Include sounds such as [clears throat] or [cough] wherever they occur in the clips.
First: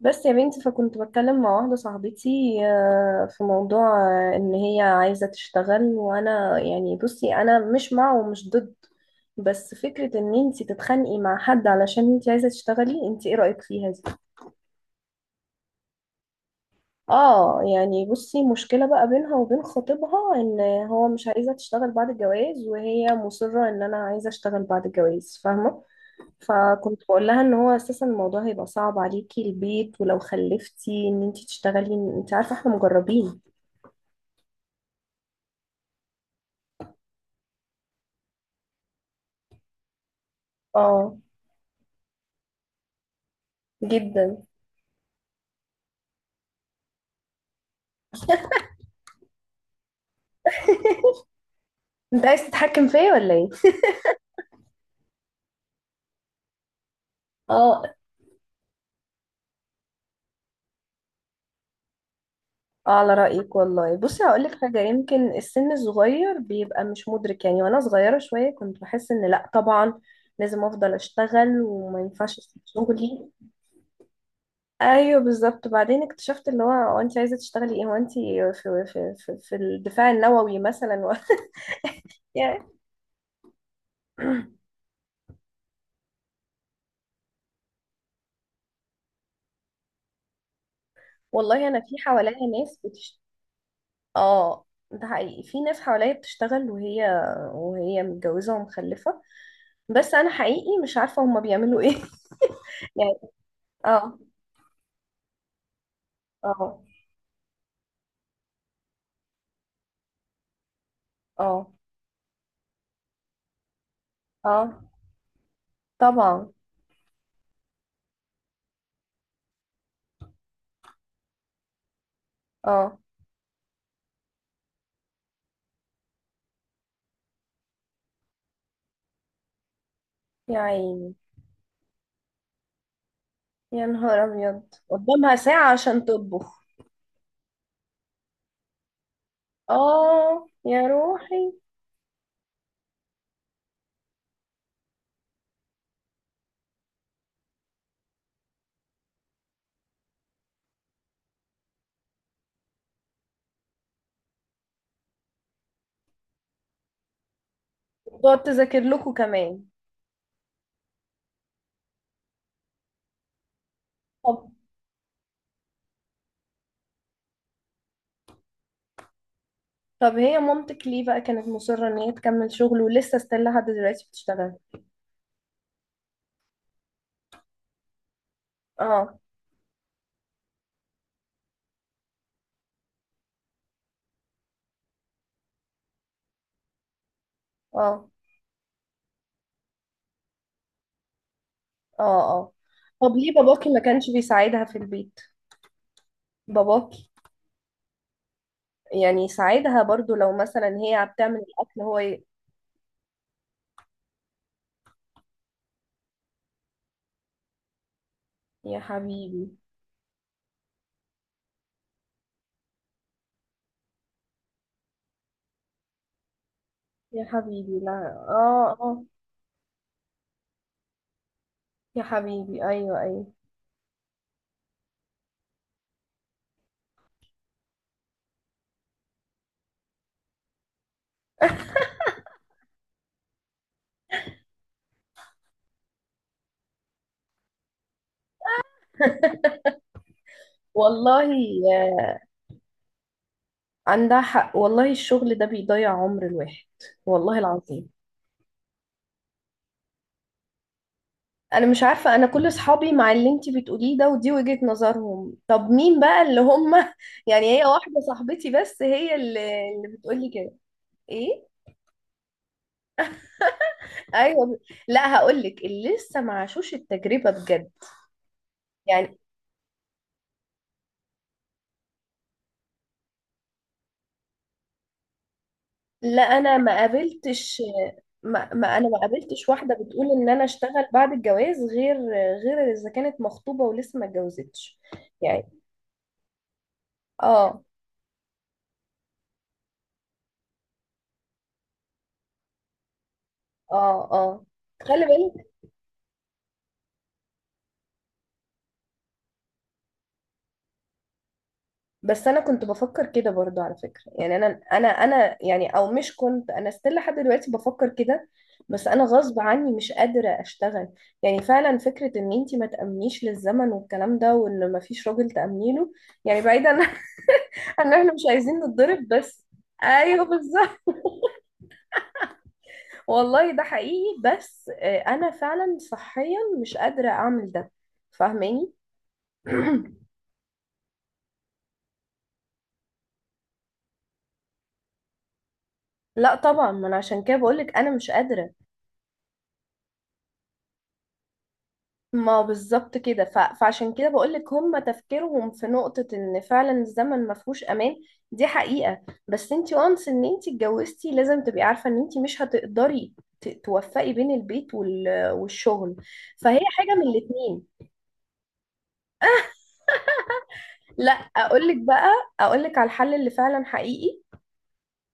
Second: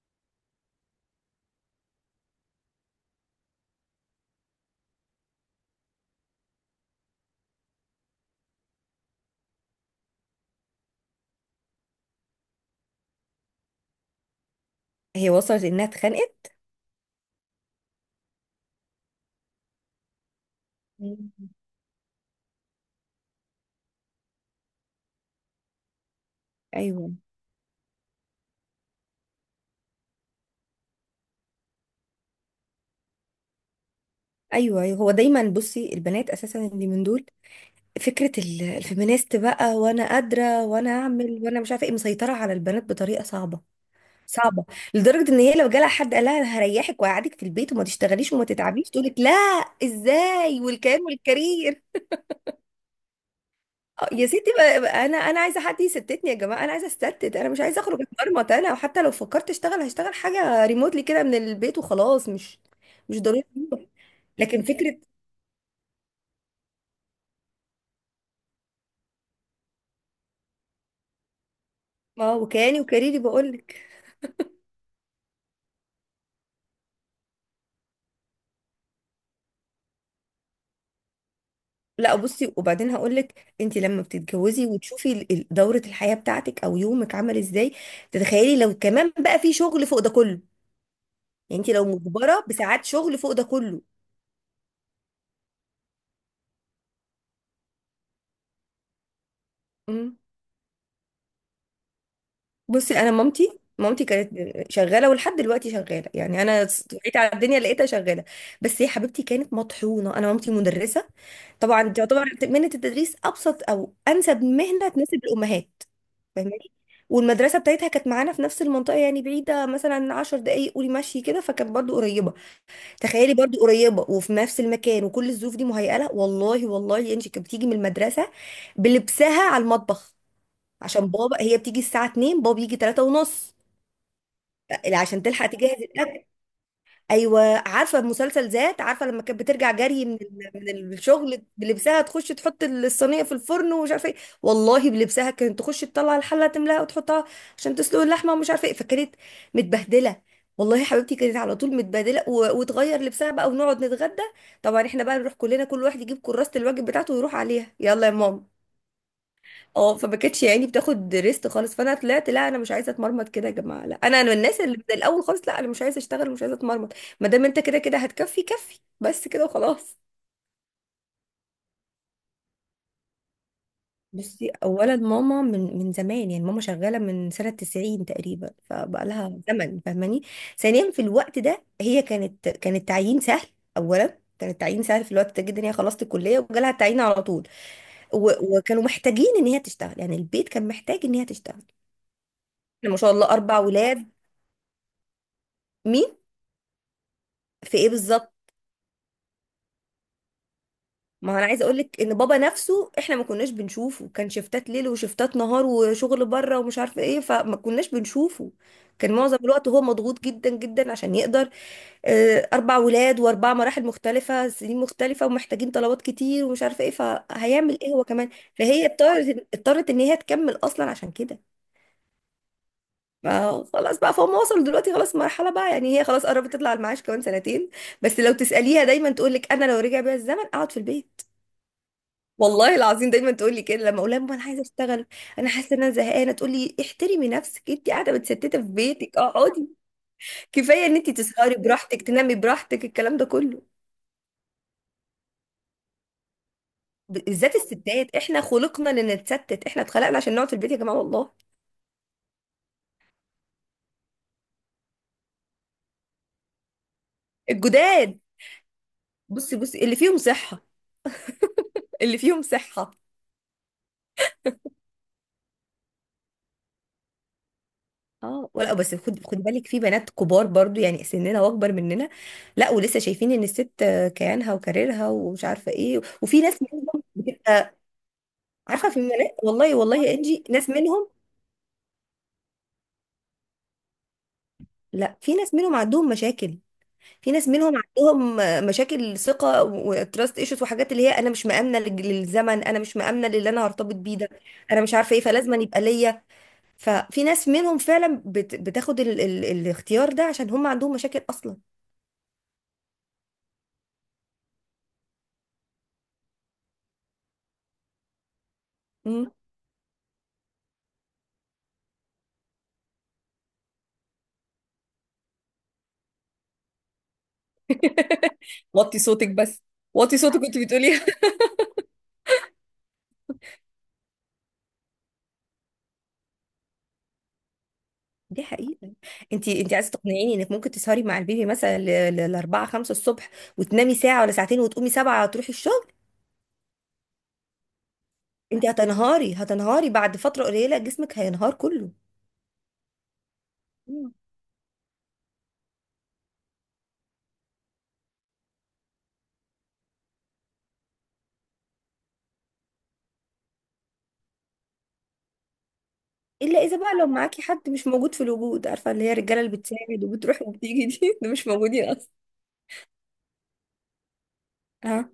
بس يا بنتي، فكنت بتكلم مع واحدة صاحبتي في موضوع، ان هي عايزة تشتغل. وانا يعني بصي، انا مش مع ومش ضد، بس فكرة ان انتي تتخانقي مع حد علشان انتي عايزة تشتغلي، انتي ايه رأيك فيها دي؟ هي وصلت انها اتخانقت. اه، يعني بصي، مشكلة بقى بينها وبين خطيبها ان هو مش مم. عايزة تشتغل بعد الجواز، وهي مصرة ان انا عايزة اشتغل بعد الجواز. فاهمة؟ فكنت ايوه، بقول لها ان هو اساسا الموضوع هيبقى صعب عليكي، البيت، ولو خلفتي، ان انتي تشتغلي، انت عارفه احنا مجربين. ايوه، ايوه، هو دايما. بصي، البنات اساسا اللي من دول فكره الفيمينيست بقى، وانا قادره وانا اه، اعمل وانا مش عارفه ايه، مسيطره على البنات بطريقه صعبه، جدا. صعبه، لدرجه ان هي لو جالها حد قال لها "أنا هريحك وهقعدك في البيت وما تشتغليش وما تتعبيش" تقول لك لا، ازاي والكيان [laughs] والكارير؟ انت عايز تتحكم فيا ولا ايه؟ يا ستي، بقى انا عايزه حد يستتني. يا جماعه، انا عايزه استتت، انا مش عايزه اه، اخرج اتمرمط انا، وحتى لو فكرت اشتغل هشتغل حاجه ريموتلي كده من البيت وخلاص، مش اه، على مش ضروري رايك والله. بصي هقول لك لكن حاجه، فكره. يمكن السن الصغير بيبقى مش مدرك يعني. وانا صغيره شويه كنت بحس ان، لا طبعا لازم افضل اشتغل وما اه، ينفعش اسيب وكياني وكاريري شغلي. بقول لك. ايوه بالظبط. بعدين اكتشفت اللي هو انت عايزه تشتغلي ايه؟ هو انت في في الدفاع النووي مثلا و... لا [laughs] بصي، يعني، وبعدين هقول لك، انت لما بتتجوزي وتشوفي دوره الحياه بتاعتك او يومك عامل ازاي، تتخيلي لو كمان بقى في شغل فوق ده كله؟ يعني والله انت انا لو في مجبره حواليا ناس بساعات شغل فوق ده كله. اه، ده حقيقي، في ناس حواليا بتشتغل وهي متجوزة ومخلفة. بس مم. انا حقيقي مش عارفة هما بيعملوا ايه. [laughs] بصي، انا يعني، مامتي اه، كانت شغاله ولحد دلوقتي شغاله، يعني انا اه، وعيت على الدنيا لقيتها شغاله. بس يا حبيبتي كانت مطحونه. انا مامتي مدرسه، اه، طبعا تعتبر مهنه التدريس ابسط او انسب اه، مهنه تناسب الامهات، طبعا. فاهماني؟ والمدرسة بتاعتها كانت معانا في نفس المنطقة، يعني بعيدة مثلا 10 دقايق، قولي مشي كده، فكانت برضو قريبة. اه، تخيلي، برضو قريبة وفي نفس المكان وكل الظروف دي مهيئة لها، والله والله، انت كانت بتيجي من المدرسة بلبسها على المطبخ يا عشان عيني. بابا، هي بتيجي الساعة 2، بابا بيجي 3 ونص، يا نهار ابيض، عشان قدامها تلحق تجهز ساعة عشان الأكل. تطبخ. ايوه. عارفه المسلسل "ذات"؟ عارفه لما كانت بترجع جري من اه، يا من الشغل روحي. بلبسها تخش تحط الصينيه في الفرن ومش عارفه ايه؟ والله بلبسها كانت تخش تطلع الحله تملاها وتحطها عشان تسلق اللحمه ومش عارفه ايه، فكانت متبهدله. والله حبيبتي كانت على طول متبهدله وتغير لبسها بقى ونقعد نتغدى. طبعا احنا بقى نروح كلنا، كل واحد يجيب كراسه الواجب بتاعته ويروح عليها "يلا يا تقعد ماما". تذاكر لكم كمان. اه، فما كانتش يعني بتاخد ريست خالص. فانا طلعت لا لا، انا مش عايزه اتمرمط كده يا جماعه. لا، انا من طب، الناس اللي من الاول خالص، لا انا مش عايزه اشتغل، مش عايزه اتمرمط. ما دام انت كده كده هتكفي، كفي بس كده وخلاص. هي مامتك ليه بقى كانت مصرة ان هي تكمل شغل ولسه ستيل لحد دلوقتي بصي، بتشتغل؟ اولا ماما من زمان، يعني ماما شغاله من سنه 90 تقريبا، فبقى اه، لها زمن، فاهماني؟ ثانيا في الوقت ده هي كانت، كان التعيين سهل. اولا كان التعيين سهل في الوقت ده جدا، هي خلصت الكليه وجالها التعيين على طول، اه، وكانوا محتاجين ان هي تشتغل. يعني البيت كان محتاج ان هي تشتغل، اه، اه. إحنا ما شاء طب الله ليه اربع باباكي ما ولاد. كانش بيساعدها في البيت؟ مين؟ باباكي، في ايه بالظبط؟ يعني يساعدها برضو، لو مثلا هي ما بتعمل هو انا عايزه اقول الاكل هو لك ان بابا نفسه احنا ما كناش بنشوفه، كان شفتات ليل وشفتات نهار وشغل بره ومش عارفه ايه، فما كناش بنشوفه. يا كان معظم حبيبي. الوقت هو مضغوط جدا جدا عشان يقدر، اربع ولاد واربع مراحل مختلفه، سنين مختلفه ومحتاجين طلبات كتير ومش عارفه ايه، يا فهيعمل حبيبي، ايه هو لا. كمان؟ اه، فهي اه، اضطرت ان هي تكمل اصلا عشان كده. يا حبيبي، ايوه، ايوه. فخلاص بقى فهم، وصلوا دلوقتي خلاص مرحله، بقى يعني هي خلاص قربت تطلع على المعاش كمان سنتين. بس لو تساليها دايما تقول لك "انا لو رجع بيا الزمن اقعد في البيت". والله العظيم دايما تقول لي كده، لما اقول لها "يا ماما انا عايزه اشتغل، انا حاسه ان انا زهقانه" تقول لي "احترمي نفسك، انت قاعده متستته في بيتك، اقعدي، كفايه ان انت والله تسهري براحتك، آه، تنامي براحتك الكلام ده كله". عندها حق والله، الشغل ده بيضيع عمر الواحد. والله بالذات العظيم. الستات، احنا خلقنا لنتستت، احنا اتخلقنا عشان نقعد في البيت يا جماعه والله. انا مش عارفه، انا كل اصحابي مع اللي انتي بتقوليه ده، ودي وجهة نظرهم. طب مين بقى اللي هم؟ [laughs] يعني، هي واحده الجداد، صاحبتي بس هي بصي اللي بصي اللي اللي فيهم بتقولي كده. صحه، ايه؟ اللي فيهم صحه. ايوه. لا هقول لك، اللي لسه ما عاشوش التجربه بجد، اه ولا بس، يعني. خد بالك، في بنات كبار برضو يعني سننا واكبر مننا، لا ولسه شايفين ان الست كيانها وكاريرها ومش عارفه ايه، لا، وفي انا ناس ما منهم. قابلتش. ما انا عارفه ما في قابلتش واحده والله والله بتقول يا ان انا انجي ناس اشتغل منهم. بعد الجواز، غير، غير اذا كانت مخطوبه ولسه ما اتجوزتش. لا في يعني، ناس منهم عندهم مشاكل، في ناس اه، منهم عندهم مشاكل ثقه وتراست ايشوز وحاجات، اللي هي انا مش مامنه للزمن، انا مش مامنه للي انا هرتبط اه، بيه ده، اه. انا مش خلي عارفه ايه، بالك. فلازم يبقى ليا. ففي ناس منهم فعلا بتاخد الاختيار ده عشان هم عندهم مشاكل اصلا. بس انا كنت بفكر كده برضو، على فكرة يعني، انا، انا يعني، او مش كنت انا، استيل لحد دلوقتي بفكر كده، بس انا مم. غصب عني مش قادرة اشتغل. يعني فعلا فكرة ان انتي ما تأمنيش للزمن والكلام ده، وان ما فيش راجل تأمني له، يعني بعيدا [laughs] عن ان احنا مش عايزين وطي نتضرب صوتك بس. بس، وطي ايوه صوتك كنت بالظبط. بتقوليها [laughs] [laughs] والله ده حقيقي. بس انا فعلا صحيا مش قادرة اعمل ده. دي فاهماني؟ حقيقة. انت عايزة [clears throat] تقنعيني انك ممكن تسهري مع البيبي مثلا لأربعة خمسة الصبح وتنامي ساعة ولا ساعتين وتقومي سبعة تروحي الشغل؟ لا طبعا، ما انا عشان كده بقولك انا مش قادرة. انت هتنهاري، هتنهاري بعد فترة قليلة، جسمك هينهار كله. ما بالظبط كده، فعشان كده مم. بقولك، هم تفكيرهم في نقطة ان فعلا الزمن ما فيهوش امان. دي حقيقة. بس انتي، وانس ان انتي اتجوزتي لازم تبقي عارفة ان انتي مش هتقدري توفقي بين البيت والشغل، الا فهي اذا حاجة بقى من لو معاكي الاتنين. حد مش موجود في الوجود، عارفة اللي هي الرجالة اللي بتساعد وبتروح وبتيجي لا دي [laughs] ده مش اقولك موجودين اصلا. بقى، اقولك على الحل اللي فعلا حقيقي، اه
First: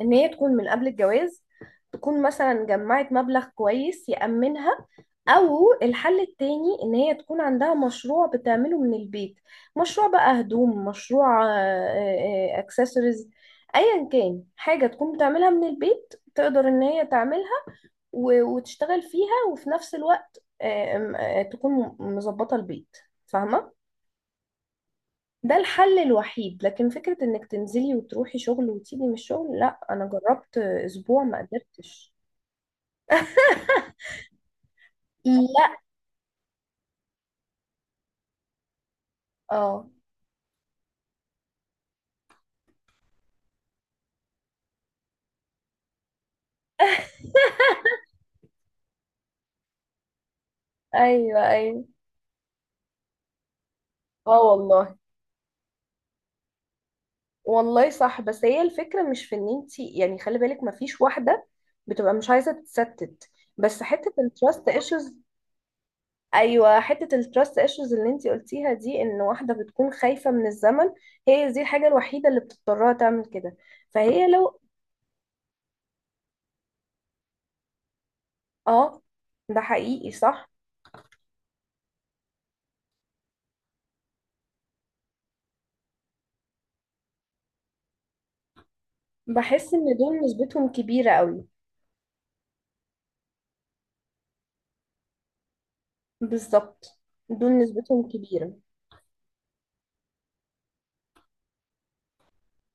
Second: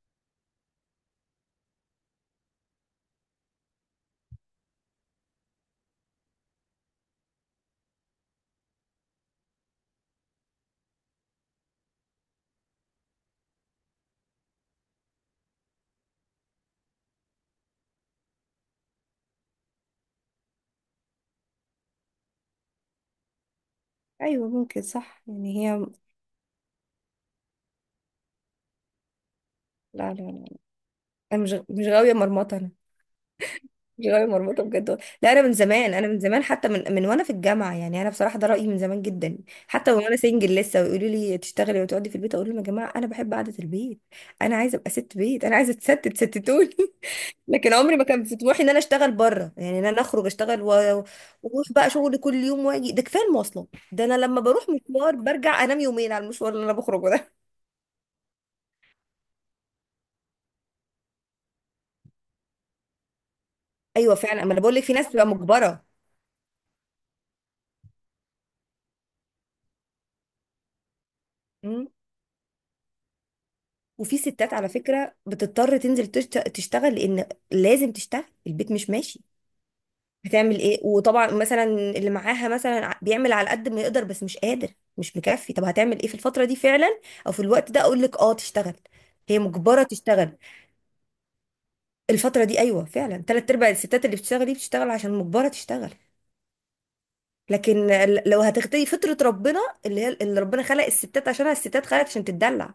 ان هي تكون من قبل الجواز تكون مثلا جمعت مبلغ كويس يأمنها، او الحل التاني ان هي تكون عندها مشروع بتعمله من البيت. مشروع بقى هدوم، مشروع اكسسوارز، ايا كان، حاجة تكون بتعملها من البيت تقدر ان هي تعملها وتشتغل فيها، وفي نفس الوقت آه، آم، آه، تكون مظبطة البيت. فاهمة؟ ايوه ممكن صح، ده يعني هي الحل الوحيد. لكن فكرة انك تنزلي وتروحي شغل وتيجي من الشغل، لا، انا لا لا لا، جربت اسبوع ما انا مش غاوية قدرتش. مرمطة انا، [laughs] مش غاوية مرمطة بجد والله. لا، انا من لا، زمان، انا من زمان، حتى من وانا في الجامعة، يعني انا بصراحة ده رأيي من زمان جدا. اه، حتى وانا سنجل لسه ويقولوا لي تشتغلي وتقعدي في البيت، اقول لهم "يا جماعة انا بحب قعدة البيت، انا عايزة ابقى ست بيت، انا عايزة اتستت، ستتوني" [laughs] لكن عمري ما كان في طموحي ان انا اشتغل بره، يعني ان انا اخرج اشتغل ايوه، واروح ايوه. بقى شغل كل يوم واجي، ده كفايه المواصلات، ده انا اه لما بروح والله. مشوار برجع انام يومين على المشوار اللي انا بخرجه ده. والله صح. بس هي الفكره مش في ان انت يعني، خلي بالك ما فيش واحده بتبقى مش عايزه تتستت، بس [laughs] حته ايوه فعلا. اما انا التراست بقول لك في ناس ايشوز. بتبقى مجبره. ايوه، حته التراست ايشوز اللي انت قلتيها دي، ان واحده بتكون خايفه من الزمن، هي دي الحاجه أمم. الوحيده اللي بتضطرها تعمل كده. وفي فهي ستات لو، على فكره بتضطر تنزل تشتغل، لان لازم تشتغل، البيت مش اه، ماشي، ده حقيقي صح. هتعمل ايه؟ وطبعا مثلا اللي معاها مثلا بيعمل على قد ما يقدر بس مش قادر، مش مكفي، طب هتعمل ايه في الفتره دي فعلا؟ او في الوقت ده اقول لك اه تشتغل، هي بحس مجبره ان دول تشتغل. نسبتهم كبيرة قوي. الفترة دي أيوة فعلا، تلات أرباع الستات اللي بتشتغل دي بتشتغل عشان مجبرة تشتغل. بالظبط، دول لكن نسبتهم لو كبيرة. هتغتدي فطرة ربنا، اللي هي اللي ربنا خلق الستات عشانها، الستات خلقت عشان تتدلع،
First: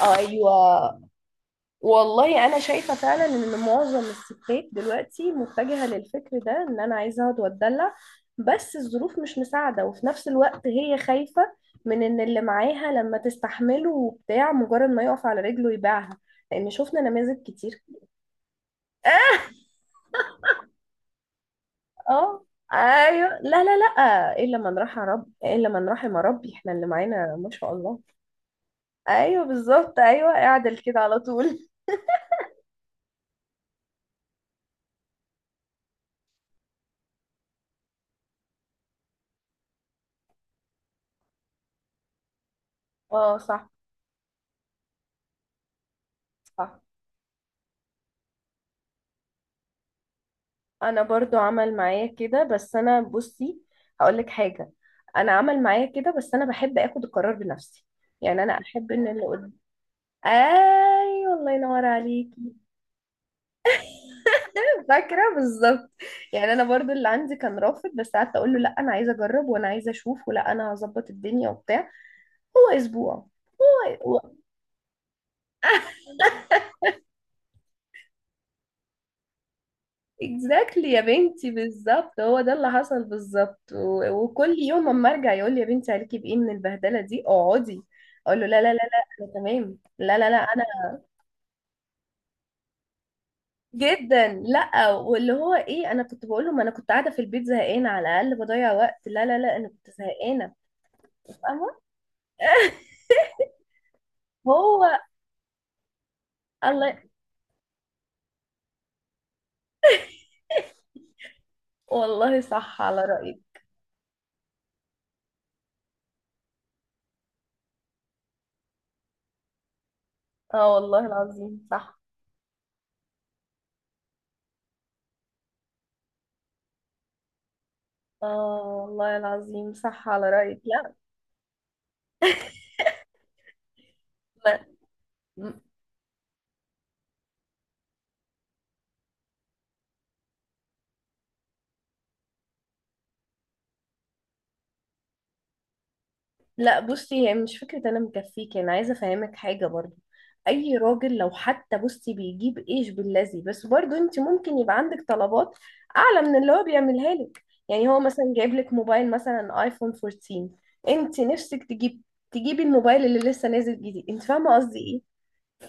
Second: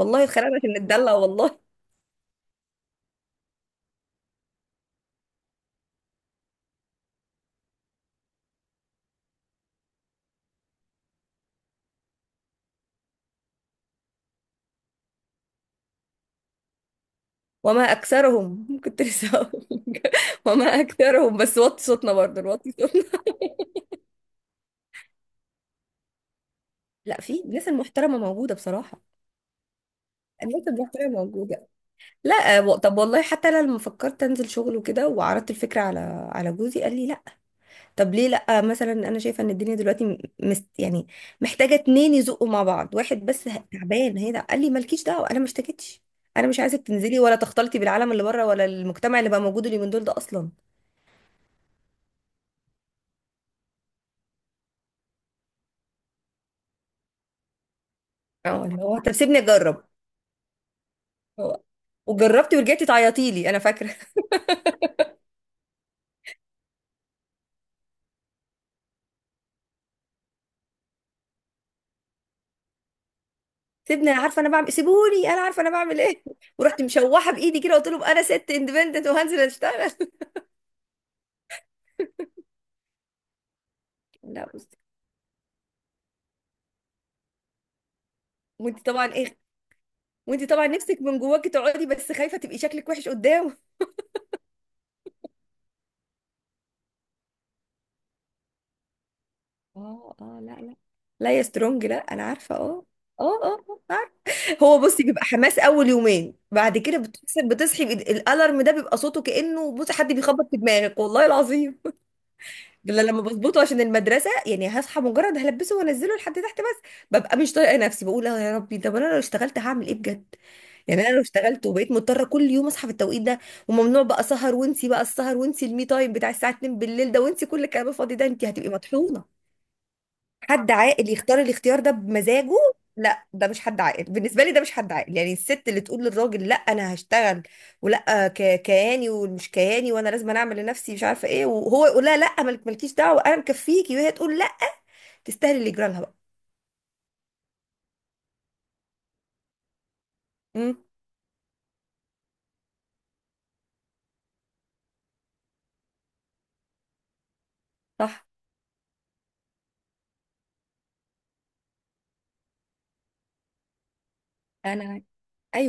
اتخلقنا عشان ايوه. نتدلع والله. والله انا شايفة فعلا ان معظم الستات دلوقتي متجهة للفكر ده، ان انا عايزة اقعد واتدلع، بس الظروف مش مساعدة، وفي نفس الوقت هي خايفة من ان اللي معاها لما تستحمله وبتاع، مجرد ما يقف على رجله يبيعها، لان شفنا نماذج كتير. وما أكثرهم كنت لسه اه، هقول لك. [laughs] وما أكثرهم، بس وطي صوتنا برضه، آه! نوطي صوتنا. ايوه، لا، لا، لا، الا من رحم رب، الا من رحم ربي، احنا اللي لا، معانا في ما الناس شاء الله. المحترمة موجودة بصراحة، ايوه بالظبط، ايوه، الناس اعدل كده المحترمة على طول. موجودة. لا، طب والله حتى أنا لما فكرت أنزل شغل وكده وعرضت الفكرة على على جوزي قال لي لا. طب ليه لأ؟ مثلا أنا شايفة إن الدنيا دلوقتي مست يعني، محتاجة اتنين يزقوا مع بعض، واحد اه، بس صح، تعبان هي. ده قال لي مالكيش دعوة، أنا ما اشتكيتش، أنا مش صح. عايزك تنزلي ولا تختلطي بالعالم اللي بره ولا المجتمع اللي بقى موجود اليومين دول ده أصلا". انا برضو عمل معايا كده، بس انا بصي هقولك حاجه، انا عمل معايا كده بس انا بحب اخد القرار بنفسي. يعني انا اه، اللي احب هو ان طب اللي سيبني قدام، أجرب. ايوه. الله هو- ينور عليكي. وجربتي ورجعتي تعيطي لي، أنا فاكرة [laughs] [laughs] فاكره بالظبط. يعني انا برضو اللي عندي كان رافض، بس قعدت اقول له، لا انا عايزه اجرب، وانا عايزه اشوف، ولا انا هظبط الدنيا وبتاع. هو اسبوع. سيبني أنا عارفة أنا بعمل، سيبوني أنا عارفة أنا بعمل إيه [laughs] ورحت مشوحة بإيدي كده، قلت لهم أنا ست اندبندنت وهنزل أشتغل اكزاكتلي يا بنتي، بالظبط هو ده اللي حصل بالظبط. [laughs] لا وكل بصي، يوم اما ارجع يقول لي، يا بنتي عليكي بايه من البهدله دي، اقعدي. اقول له، لا لا لا وأنت لا، طبعا انا إيه، تمام، لا لا لا، وأنت انا طبعا نفسك من جواكي تقعدي بس خايفة تبقي شكلك وحش قدام. جدا، لا. واللي هو ايه، انا كنت بقول له، ما انا كنت قاعده في البيت زهقانه، على الاقل بضيع وقت. لا لا لا، انا كنت اه اه، لا زهقانه. لا، لا يا فاهمه. سترونج، لا انا عارفه. اه [laughs] اه اه، عارفة. هو، هو، بصي، بيبقى حماس اول يومين، بعد كده الله. بتصحي الالارم ده بيبقى صوته كانه بصي حد بيخبط في دماغك والله العظيم. والله صح على ده لما بظبطه رايك. عشان المدرسه يعني هصحى مجرد هلبسه وانزله لحد تحت بس، ببقى مش طايقه نفسي، بقول "اه يا ربي، طب انا لو اشتغلت هعمل ايه بجد؟". اه، والله يعني انا لو اشتغلت العظيم وبقيت صح. مضطره كل يوم اصحى في التوقيت ده، وممنوع بقى سهر، وانسي بقى السهر، وانسي المي تايم بتاع الساعه 2 بالليل ده، وانسي كل الكلام الفاضي ده، انت اه، هتبقي والله مطحونه. العظيم صح على رايك. حد لا، عاقل يختار الاختيار ده بمزاجه؟ لا، ده مش حد عاقل بالنسبه لي، ده مش حد عاقل. يعني ما الست اللي تقول للراجل "لا انا هشتغل" ولا كياني ومش كياني، وانا لازم أنا اعمل لنفسي مش عارفه ايه، وهو يقول لها لا مالك مالكيش دعوه انا مكفيكي، وهي تقول لا، تستاهلي اللي يجرى لها بقى. لا، بصي هي مش فكرة انا مكفيك، انا عايزة افهمك حاجة برضو، اي امم، راجل لو حتى بصي بيجيب ايش باللذي، بس برضو انت ممكن يبقى عندك طلبات اعلى من اللي هو بيعملها لك. يعني هو صح. مثلا جايب لك موبايل مثلا ايفون 14، انت نفسك تجيب، تجيبي الموبايل اللي لسه نازل جديد. انت فاهمة قصدي ايه؟ انا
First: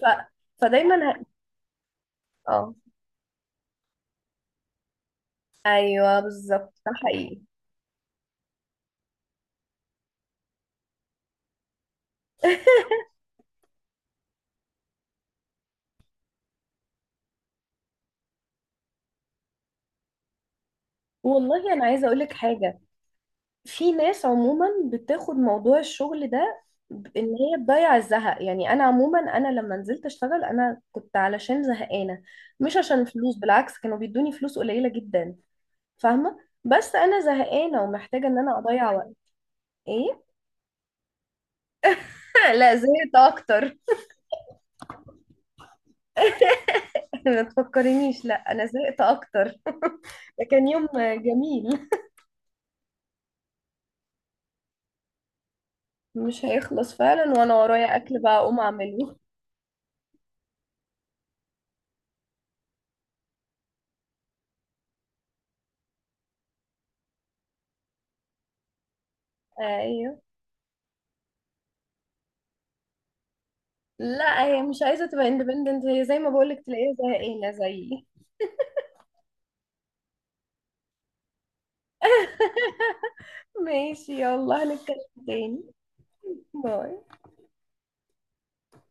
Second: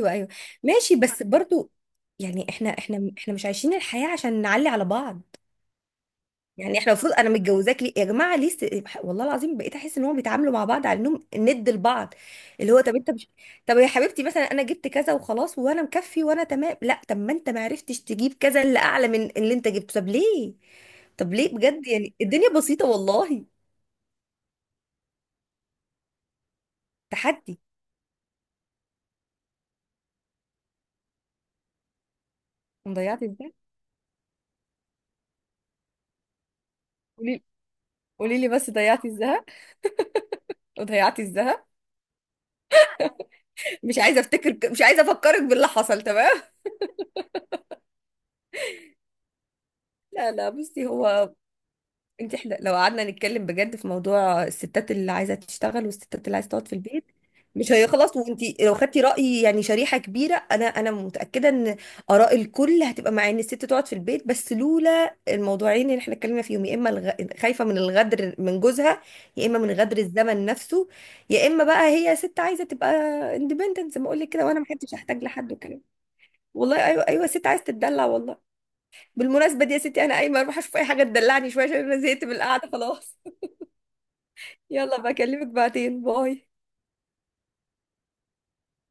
ف... ايوه، ماشي فدايما بس ه... برضو، يعني احنا اه، احنا احنا مش عايشين الحياة عشان نعلي على بعض. ايوه يعني بالظبط، ده احنا المفروض، انا حقيقي. متجوزاك ليه يا جماعه؟ ليه والله العظيم بقيت احس ان هم بيتعاملوا مع بعض على انهم ند لبعض. اللي هو [laughs] طب انت مش، طب يا حبيبتي مثلا انا جبت كذا وخلاص وانا مكفي وانا تمام، لا طب ما انت ما عرفتش تجيب كذا اللي اعلى من اللي انت جبته، طب ليه؟ طب ليه والله انا بجد؟ عايزه يعني اقول لك الدنيا حاجه، بسيطه والله. في ناس عموما بتاخد موضوع الشغل ده ان هي تحدي، تضيع الزهق. يعني انا عموما، انا لما نزلت اشتغل انا كنت علشان زهقانه، مش عشان ضيعتي فلوس، الذهب. بالعكس كانوا بيدوني فلوس قليله جدا. فاهمه، بس انا قولي زهقانه ومحتاجه ان قولي لي انا بس، اضيع ضيعتي وقت. الذهب، ايه؟ وضيعتي الذهب. [laughs] لا، زهقت اكتر. مش عايزه افتكر، مش عايزه افكرك باللي حصل، تمام؟ [laughs] ما تفكرنيش، لا انا زهقت اكتر. لا ده لا كان يوم بصي، هو جميل. احنا لو قعدنا نتكلم بجد في موضوع الستات اللي عايزه تشتغل والستات اللي مش عايزه تقعد في هيخلص البيت فعلا، وانا مش ورايا هيخلص. اكل بقى وانت اقوم لو خدتي اعمله. راي يعني شريحه كبيره، انا متاكده ان اراء الكل هتبقى مع ان الست تقعد في البيت، بس لولا الموضوعين اللي احنا اتكلمنا فيهم، يا اما خايفه من الغدر من جوزها، يا اما من غدر ايوه. الزمن نفسه، يا اما بقى هي ست عايزه تبقى اندبندنت زي ما اقول لك لا كده، وانا هي ما مش حدش عايزه هحتاج تبقى لحد وكلام. اندبندنت، هي زي ما بقولك والله تلاقيها ايوه ايوه، ست زهقانه عايزه تتدلع زيي. والله. بالمناسبة دي يا ستي، أنا قايمة أروح أشوف أي حاجة تدلعني شوية عشان أنا زهقت من القعدة [laughs] خلاص. ماشي، يلا [laughs] يلا هنتكلم بكلمك تاني. بعدين، باي. باي.